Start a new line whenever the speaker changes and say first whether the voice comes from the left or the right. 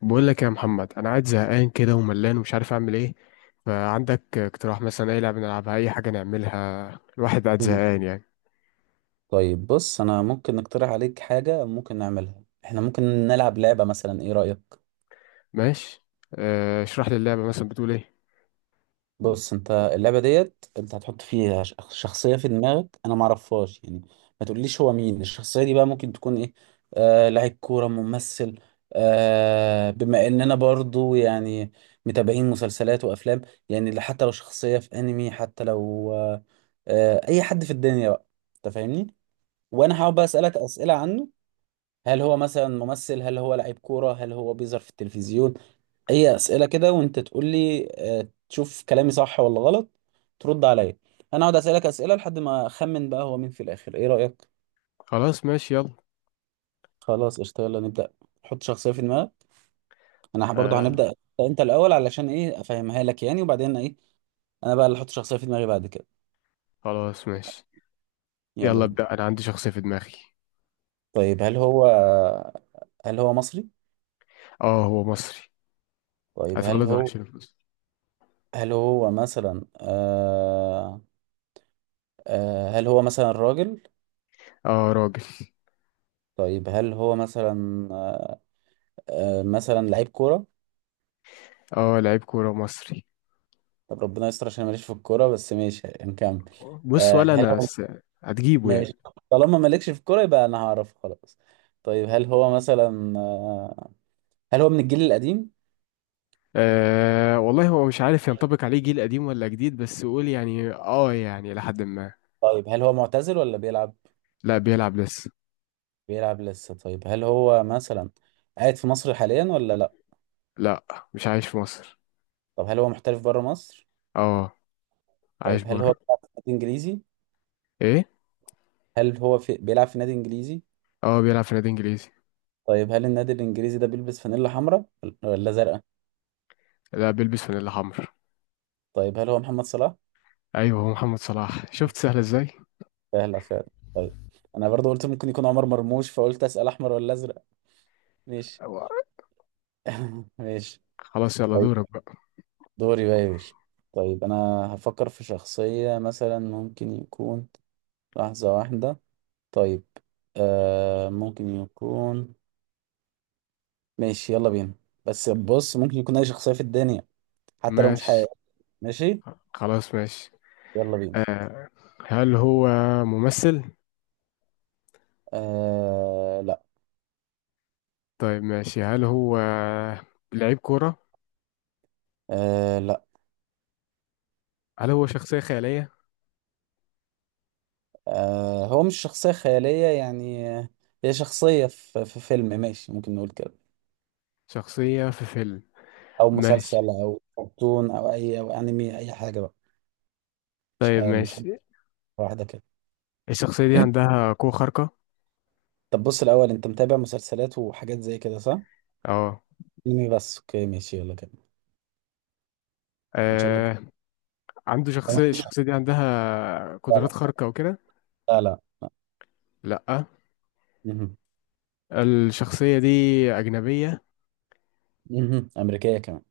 left: بقول لك يا محمد، انا قاعد زهقان كده وملان ومش عارف اعمل ايه. فعندك اقتراح مثلا؟ اي لعبه نلعبها، اي حاجه نعملها. الواحد قاعد
right: مم.
left: زهقان يعني.
right: طيب، بص، انا ممكن اقترح عليك حاجه ممكن نعملها. احنا ممكن نلعب لعبه مثلا، ايه رايك؟
left: ماشي. اشرح لي اللعبه، مثلا بتقول ايه؟
right: بص، انت اللعبه ديت انت هتحط فيها شخصيه في دماغك انا ما اعرفهاش، يعني ما تقوليش هو مين الشخصيه دي. بقى ممكن تكون ايه؟ لاعب كوره، ممثل. بما اننا برضو يعني متابعين مسلسلات وافلام، يعني حتى لو شخصيه في انمي، حتى لو اي حد في الدنيا بقى. انت فاهمني؟ وانا هقعد بقى اسالك اسئله عنه. هل هو مثلا ممثل؟ هل هو لعيب كورة؟ هل هو بيظهر في التلفزيون؟ أي أسئلة كده، وأنت تقول لي آه، تشوف كلامي صح ولا غلط. ترد عليا. أنا أقعد أسألك أسئلة لحد ما أخمن بقى هو مين في الآخر. إيه رأيك؟
left: خلاص ماشي يلا.
right: خلاص، قشطة، يلا نبدأ. حط شخصية في دماغك. أنا برضه
left: آه.
right: هنبدأ أنت الأول، علشان إيه؟ أفهمها لك يعني، وبعدين إيه، أنا بقى اللي أحط شخصية في دماغي بعد كده.
left: خلاص ماشي،
right: يلا
left: يلا
right: بينا.
left: ابدا، انا عندي شخصيه في دماغي.
right: طيب، هل هو مصري؟
left: اه هو مصري.
right: طيب، هل
left: اتولد وعايش
right: هو
left: في مصر.
right: هل هو مثلا آه آه هل هو مثلا راجل؟
left: اه راجل.
right: طيب، هل هو مثلا آه، آه، مثلا لعيب كورة.
left: اه لعيب كوره مصري.
right: طب ربنا يستر عشان ماليش في الكورة، بس ماشي، نكمل.
left: بص،
right: هل هو
left: هتجيبه يعني؟
right: ماشي. طالما مالكش في الكورة يبقى انا هعرف خلاص. طيب، هل هو من الجيل القديم؟
left: والله هو مش عارف ينطبق عليه جيل قديم ولا جديد، بس قول يعني، يعني لحد ما.
right: طيب، هل هو معتزل ولا بيلعب؟
left: لا بيلعب لسه.
right: بيلعب لسه. طيب، هل هو مثلا قاعد في مصر حاليا ولا لا؟
left: لا مش عايش في مصر.
right: طب هل هو محترف بره مصر؟
left: اه
right: طيب،
left: عايش
right: هل هو
left: بره.
right: بيلعب في نادي انجليزي؟
left: ايه؟
right: بيلعب في نادي انجليزي؟
left: اه بيلعب في نادي انجليزي.
right: طيب، هل النادي الانجليزي ده بيلبس فانيلا حمراء ولا زرقاء؟
left: لا بيلبس فانيلا حمر.
right: طيب، هل هو محمد صلاح؟
left: ايوه هو محمد صلاح، شفت سهل ازاي.
right: سهلة فعلا. طيب، أنا برضو قلت ممكن يكون عمر مرموش، فقلت أسأل أحمر ولا أزرق. ماشي.
left: أيوة.
right: ماشي.
left: خلاص يلا
right: طيب،
left: دورك بقى.
right: دوري بقى يا باشا. طيب، أنا هفكر في شخصية، مثلا ممكن يكون، لحظة واحدة. طيب، ممكن يكون، ماشي، يلا بينا. بس بص، ممكن يكون أي شخصية في الدنيا، حتى لو مش
left: ماشي.
right: حقيقية. ماشي،
left: خلاص ماشي.
right: يلا بينا.
left: هل هو ممثل؟
right: لا.
left: طيب ماشي، هل هو لعيب كورة؟
right: لا.
left: هل هو شخصية خيالية؟
right: هو مش شخصية خيالية يعني. هي شخصية في فيلم، ماشي، ممكن نقول كده.
left: شخصية في فيلم؟
right: أو مسلسل
left: ماشي.
right: أو كرتون أو أي أو أنمي، أي حاجة بقى.
left: طيب
right: مش حد،
left: ماشي.
right: واحدة كده.
left: الشخصية دي عندها قوة خارقة؟
right: طب بص، الأول، أنت متابع مسلسلات وحاجات زي كده صح؟
left: اه.
right: أنمي بس. أوكي، ماشي، يلا كده. إن شاء الله.
left: آه، عنده شخصية، الشخصية دي عندها
right: لا، لا،
left: قدرات خارقة وكده؟
right: لا، لا.
left: لأ.
right: مهم.
left: الشخصية دي أجنبية
right: مهم. أمريكية كمان.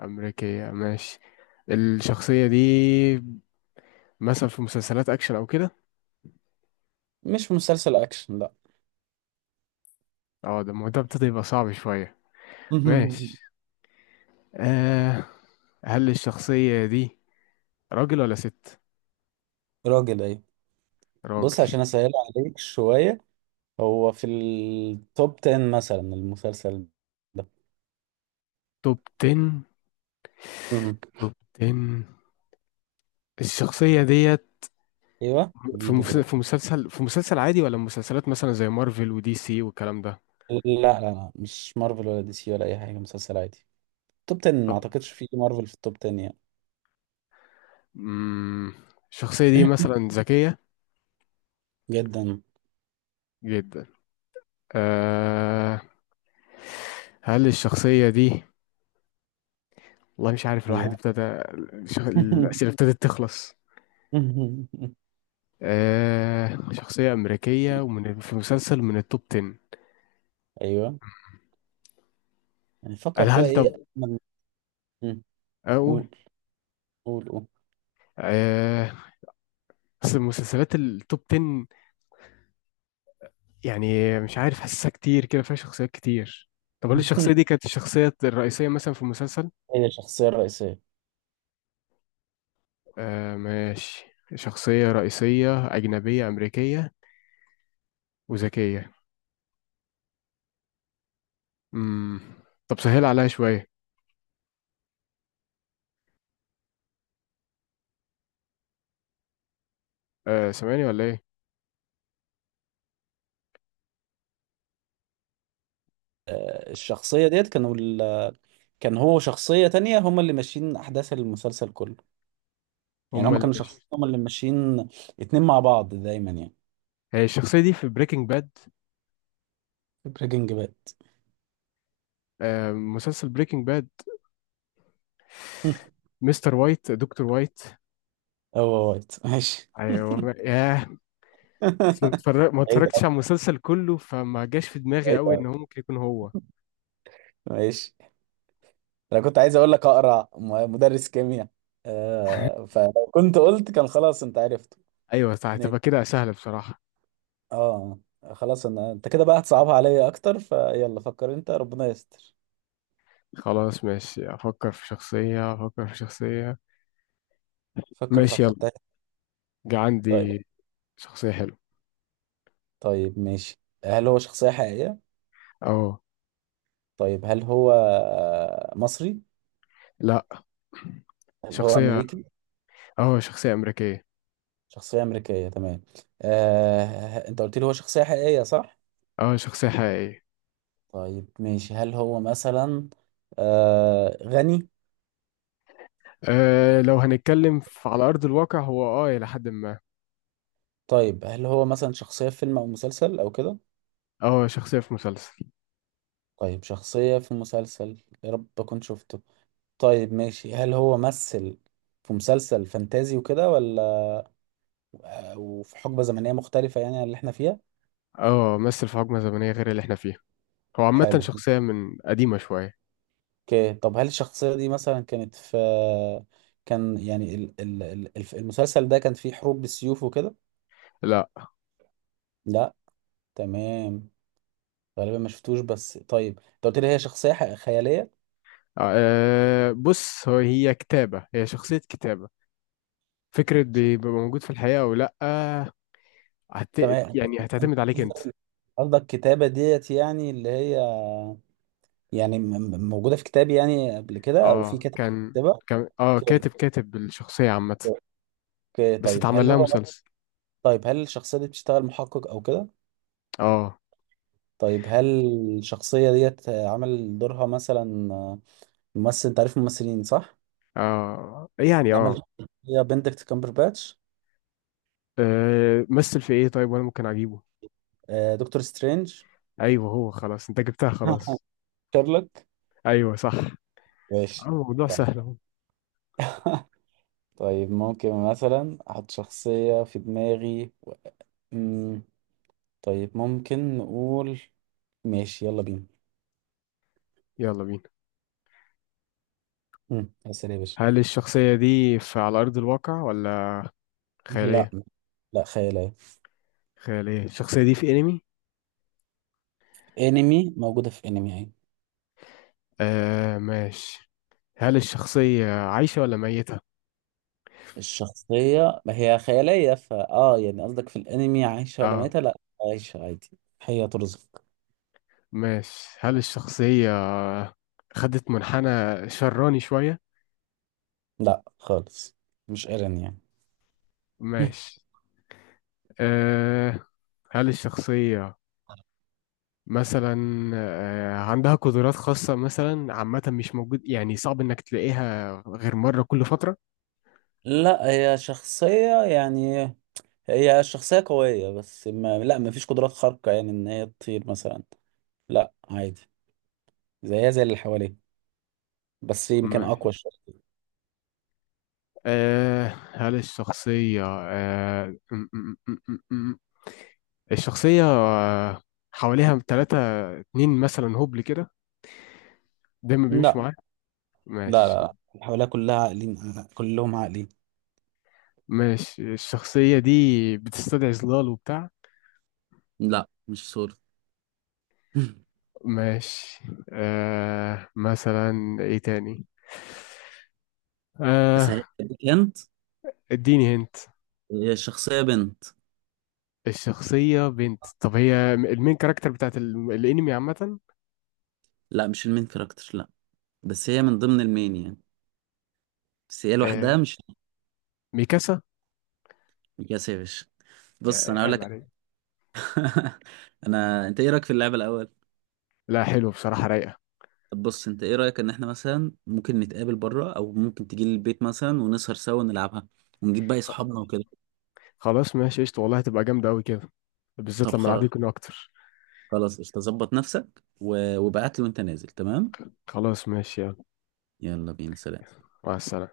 left: أمريكية؟ ماشي. الشخصية دي مثلا في مسلسلات أكشن أو كده؟
right: مش مسلسل أكشن، لا.
left: اه ده الموضوع ابتدى يبقى صعب شوية.
right: مهم.
left: ماشي. آه. هل الشخصية دي راجل ولا ست؟
right: راجل، أيوة.
left: راجل.
right: بص، عشان أسهل عليك شوية، هو في التوب 10 مثلا، المسلسل
left: توب 10.
right: ده.
left: توب 10 الشخصية ديت،
right: ايوه،
left: في
right: جيبه
left: مس- في
right: دلوقتي.
left: مسلسل في مسلسل عادي، ولا مسلسلات مثلا زي مارفل ودي سي والكلام ده؟
right: لا، لا، لا، مش مارفل ولا دي سي ولا اي حاجه، مسلسل عادي. توب 10. ما
left: آه،
right: اعتقدش في مارفل في التوب 10 يعني.
left: مم، الشخصية دي مثلا ذكية
right: جدا.
left: جدا. آه. هل الشخصية دي، والله مش عارف، الواحد
right: ايوه.
left: ابتدى الأسئلة ابتدت تخلص. آه، شخصية أمريكية، ومن في مسلسل من التوب 10.
right: ايوه، يعني
left: هل
right: فكر كده،
left: هل
right: ايه
left: طب
right: أجمل- مم.
left: أقول.
right: قول، قول، قول.
left: آه، بس المسلسلات التوب 10 يعني مش عارف، حاسسها كتير كده فيها شخصيات كتير. طب هل الشخصية دي كانت الشخصية الرئيسية مثلا في المسلسل؟
right: هي الشخصيه الرئيسيه.
left: آه ماشي، شخصية رئيسية أجنبية أمريكية وذكية. مم. طب سهل عليها شوية. آه، سامعني ولا إيه؟
right: الشخصيه ديت كان هو شخصيه تانية، هم اللي ماشيين احداث المسلسل كله. يعني
left: هما
right: هم
left: اللي
right: كانوا
left: مش،
right: شخصيه، هم اللي ماشيين اتنين مع بعض دايما يعني.
left: هي الشخصية دي في بريكنج باد،
right: بريكنج باد.
left: مسلسل بريكنج باد، مستر وايت، دكتور وايت.
right: هو وايت، ماشي.
left: ايوه ياه. بس ما
right: بعيد.
left: اتفرجتش على المسلسل كله، فما جاش في دماغي
right: ماشي يا
left: قوي
right: عم،
left: ان هو ممكن يكون هو.
right: ماشي. انا كنت عايز اقول لك اقرع مدرس كيمياء. فلو كنت قلت كان خلاص انت عرفته.
left: ايوه صح،
right: ماشي.
left: تبقى كده سهلة بصراحة.
right: اه خلاص، انت كده بقى هتصعبها عليا اكتر، فيلا فكر انت، ربنا يستر.
left: خلاص ماشي، افكر في شخصية.
right: فكر في
left: ماشي يلا.
right: فتاة.
left: جا
right: طيب.
left: عندي شخصية حلوة.
right: طيب، ماشي، هل هو شخصية حقيقية؟
left: اه.
right: طيب، هل هو مصري؟
left: لا
right: هل هو
left: شخصية،
right: امريكي؟
left: اه شخصية امريكية.
right: شخصية امريكيه، تمام. انت قلت لي هو شخصية حقيقية صح؟
left: اه شخصية حقيقية.
right: طيب، ماشي، هل هو مثلا غني؟
left: أه لو هنتكلم على ارض الواقع، هو اه الى حد ما.
right: طيب، هل هو مثلا شخصية في فيلم أو مسلسل أو كده؟
left: اه شخصية في مسلسل.
right: طيب، شخصية في مسلسل، يا رب أكون شفته. طيب، ماشي، هل هو مثل في مسلسل فانتازي وكده، ولا أو في حقبة زمنية مختلفة يعني عن اللي احنا فيها؟
left: اه مثل في حقبة زمنية غير اللي احنا فيها، هو عامة
right: حلو.
left: شخصية من قديمة شوية.
right: اوكي. طب هل الشخصية دي مثلا كانت في، كان يعني المسلسل ده كان فيه حروب بالسيوف وكده؟
left: لا.
right: لا، تمام. غالبا ما شفتوش. بس طيب، انت قلت لي هي شخصية خيالية.
left: آه. بص هو هي كتابة، هي شخصية كتابة، فكرة
right: شخ-
left: بيبقى موجود في الحقيقة أو لأ. هت...
right: تمام.
left: يعني
right: انت
left: هتعتمد عليك أنت.
right: قصدك كتابة ديت يعني اللي هي، يعني موجودة في كتاب يعني قبل كده، أو في
left: اه
right: كتاب،
left: كان،
right: كتابة؟
left: كان اه
right: اوكي.
left: كاتب، الشخصية عامة.
right: اوكي،
left: بس
right: طيب،
left: اتعمل
right: هل
left: لها
right: هو
left: مسلسل.
right: طيب، هل الشخصية دي بتشتغل محقق أو كده؟
left: اه.
right: طيب، هل الشخصية ديت عمل دورها مثلا ممثل؟ أنت عارف الممثلين صح؟
left: اه يعني
right: اللي
left: اه
right: عمل، هي بندكت كامبرباتش.
left: آه، مثل في ايه؟ طيب وانا ممكن اجيبه.
right: دكتور سترينج.
left: ايوه هو، خلاص انت جبتها خلاص.
right: شارلوك.
left: ايوه صح. اه
right: ماشي.
left: الموضوع
right: طيب.
left: سهل اهو.
right: طيب، ممكن مثلا أحط شخصية في دماغي. طيب، ممكن نقول. ماشي، يلا بينا.
left: يلا بينا.
right: اسال يا باشا.
left: هل الشخصية دي في على أرض الواقع، ولا
right: لا.
left: خيالية؟
right: لا، خيالية.
left: خيالية. الشخصية دي في أنمي؟
right: انمي، موجودة في انمي يعني.
left: آه ماشي. هل الشخصية عايشة ولا ميتة؟
right: الشخصية ما هي خيالية، فا يعني قصدك في الانمي عايشة ولا
left: اه.
right: ميتة؟ لا، عايشة عادي، هي ترزق.
left: ماشي. هل الشخصية خدت منحنى شراني شوية؟
right: لا، خالص. مش ايرين يعني.
left: ماشي. آه. هل الشخصية مثلا آه عندها قدرات خاصة مثلا، عامة مش موجود يعني، صعب إنك تلاقيها غير مرة كل فترة؟
right: لا، هي شخصية قوية، بس ما فيش قدرات خارقة يعني ان هي تطير مثلا. لا، عادي، زيها زي اللي حواليه، بس يمكن
left: ماشي.
right: اقوى شوية.
left: آه هل الشخصية م- م- م- م- م- الشخصية آه حواليها تلاتة، اتنين مثلا هبل كده دايما
right: لا،
left: بيمشوا معاك؟
right: لا،
left: ماشي.
right: لا، اللي حواليها كلها عاقلين، كلهم عاقلين.
left: ماشي. الشخصية دي بتستدعي ظلال وبتاع؟
right: لا، مش سوري.
left: ماشي. آه مثلا ايه تاني. آه.
right: اسهل لك انت،
left: اديني هنت.
right: هي الشخصية بنت.
left: الشخصية بنت؟ طب هي المين كاركتر بتاعت الانمي عامة؟
right: لا، مش المين كاركتر، لا، بس هي من ضمن المين يعني، بس هي لوحدها
left: آه،
right: مش.
left: ميكاسا.
right: مكاسة يا باشا. بص
left: يعني
right: انا اقول
left: عيب
right: لك.
left: عليك.
right: انت ايه رايك في اللعبة الاول؟
left: لا حلو بصراحة، رايقة.
right: طب بص، انت ايه رايك ان احنا مثلا ممكن نتقابل بره، او ممكن تيجي لي البيت مثلا ونسهر سوا ونلعبها ونجيب باقي صحابنا وكده.
left: خلاص ماشي قشطة، والله هتبقى جامدة أوي كده، بالذات
right: طب
left: لما العدد
right: خلاص،
left: يكون أكتر.
right: خلاص قشطة، ظبط نفسك وابعت لي وانت نازل، تمام.
left: خلاص ماشي يلا.
right: يلا بينا، سلام.
left: مع السلامة.